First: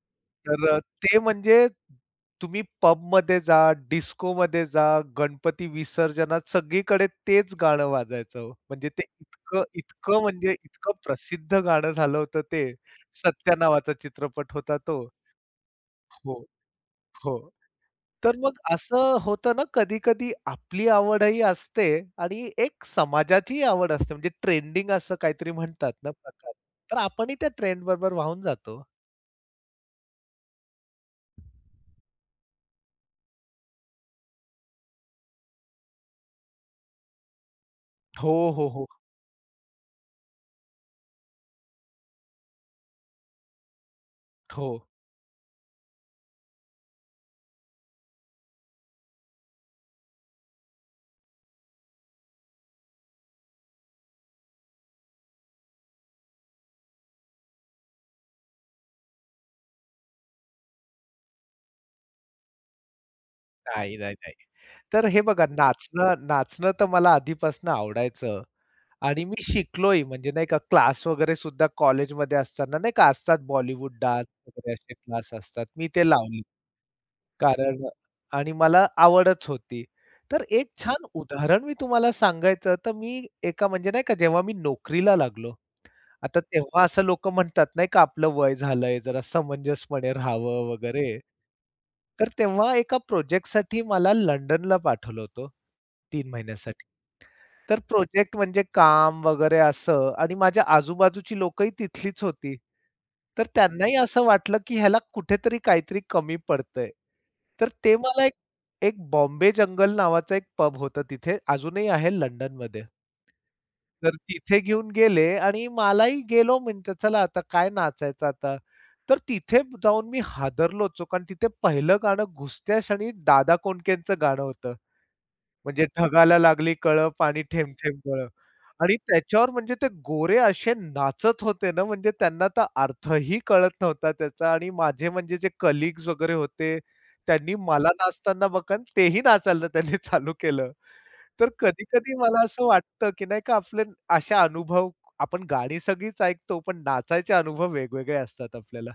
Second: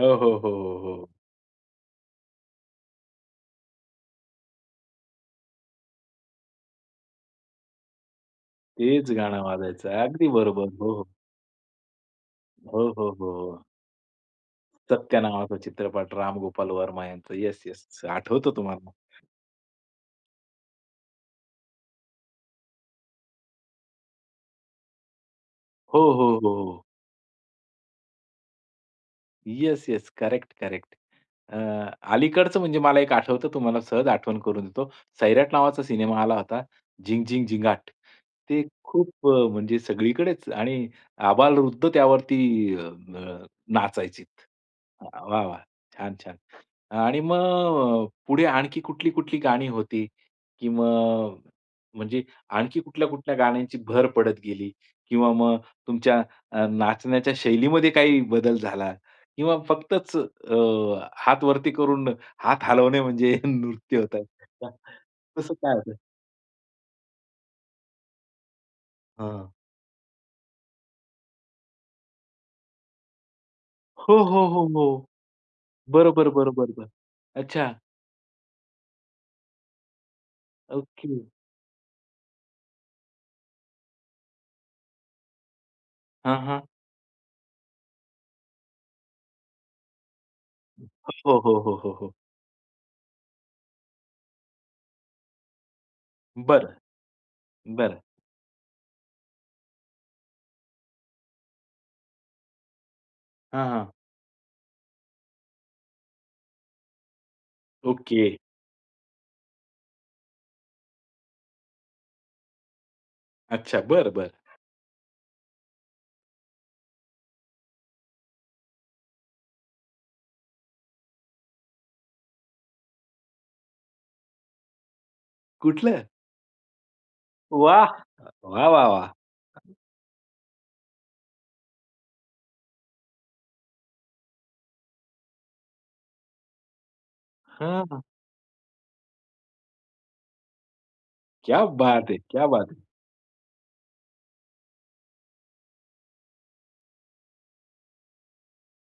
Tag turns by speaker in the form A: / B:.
A: हो, हो, हो,
B: तर
A: हो,
B: अ,
A: हो.
B: ते म्हणजे, तुम्ही पबमध्ये जा, डिस्कोमध्ये जा, गणपती विसर्जनात सगळीकडे तेच गाणं वाजायचं हो. म्हणजे ते
A: तेच गाणं
B: इतकं,
A: वाजायचं.
B: इतकं
A: अगदी
B: म्हणजे
A: बरोबर. हो,
B: इतकं
A: हो.
B: प्रसिद्ध गाणं झालं होतं ते.
A: हो, हो,
B: सत्या
A: हो.
B: नावाचा चित्रपट होता तो.
A: सत्या नावाचा चित्रपट.
B: हो.
A: रामगोपाल वर्मा यांचं.
B: हो.
A: Yes, yes.
B: तर
A: आठवतं
B: मग
A: तुम्हाला मग.
B: असं होतं ना कधी-कधी आपली आवडही असते आणि एक समाजाचीही आवड असते म्हणजे ट्रेंडिंग असं काहीतरी म्हणतात
A: हो,
B: ना
A: हो,
B: प्रकार.
A: हो, हो.
B: तर आपणही त्या ट्रेंड बरोबर वाहून जातो हो.
A: Yes, yes. Correct, correct. अ, अलीकडचं म्हणजे मला एक आठवतं तुम्हाला सहज आठवण करून देतो. सैराट नावाचा सिनेमा आला होता. झिंग, झिंग, झिंगाट.
B: हो,
A: ते
B: हो, हो.
A: खूप अ, म्हणजे सगळीकडेच आणि आबालवृद्ध त्यावरती अ, अ, नाचायचेत.
B: हो.
A: वाह! वाह! छान, छान. आणि मग अ, पुढे आणखी कुठली-कुठली गाणी होती की मग म्हणजे आणखी कुठल्या-कुठल्या गाण्यांची भर पडत गेली? किंवा मग तुमच्या अ, नाचण्याच्या शैलीमध्ये काही बदल झाला? किंवा फक्तच अ, हातवरती करून हात हलवणे म्हणजे
B: नाही,
A: नृत्य
B: नाही,
A: होता.
B: नाही.
A: का
B: तर हे बघा
A: तसं काय होतं?
B: नाचणं नाचणं तर मला आधीपासून आवडायचं. आणि मी
A: हां.
B: शिकलोही म्हणजे, नाही का, क्लास वगैरे सुद्धा कॉलेजमध्ये असताना, नाही का, असतात बॉलिवूड
A: हो,
B: डान्स
A: हो, हो,
B: वगैरे असे
A: हो.
B: क्लास असतात, मी ते
A: बरं, बरं,
B: लावले
A: बरं, बरं, बरं.
B: [unintelligible]
A: अच्छा.
B: कारण अ आणि मला आवडच होती. तर एक छान
A: ओके.
B: उदाहरण मी तुम्हाला सांगायचं तर मी एका म्हणजे, नाही का जेव्हा मी नोकरीला लागलो आता
A: हां, हां.
B: तेव्हा असं लोक म्हणतात, नाही का, आपलं वय झालंय जरा समंजसपणे राहावं वगैरे,
A: हो, हो, हो, हो, हो.
B: तर तेव्हा एका प्रोजेक्टसाठी मला लंडनला पाठवलं होतं, 3
A: बरं.
B: महिन्यासाठी. तर
A: बरं
B: प्रोजेक्ट म्हणजे काम वगैरे असं आणि माझ्या आजू-बाजूची लोकही तिथलीच होती. तर
A: हां, हां.
B: त्यांनाही असं वाटलं की ह्याला कुठेतरी काहीतरी कमी पडतंय. तर ते मला एक,
A: ओके.
B: एक बॉम्बे जंगल नावाचा एक पब होत तिथे अजूनही आहे लंडनमध्ये.
A: अच्छा. बरं,
B: तर
A: बरं.
B: तिथे घेऊन गेले आणि मलाही गेलो म्हणलं चला आता काय नाचायचं आता. तर तिथे जाऊन मी हादरलोच हो, कारण तिथे पहिलं गाणं घुसत्या क्षणी दादा कोंडकेचं गाणं होतं. म्हणजे
A: कुठलं?
B: ढगाला लागली कळं, पाणी
A: वाह!
B: थेंब-थेंब गळं.
A: वाह, वाह,
B: आणि
A: वाह!
B: त्याच्यावर म्हणजे ते गोरे असे नाचत होते ना म्हणजे त्यांना तर अर्थही कळत नव्हता त्याचा आणि माझे म्हणजे जे कलीग्स वगैरे होते, त्यांनी
A: हं,
B: मला
A: हं.
B: नाचताना बघून तेही नाचायला त्यांनी चालू केलं. तर
A: क्या बात है!
B: कधी-कधी मला
A: क्या
B: असं
A: बात है!
B: वाटतं की नाही का आपले असे अनुभव, आपण गाणी सगळीच ऐकतो, पण नाचायचे अनुभव वेगवेगळे असतात आपल्याला.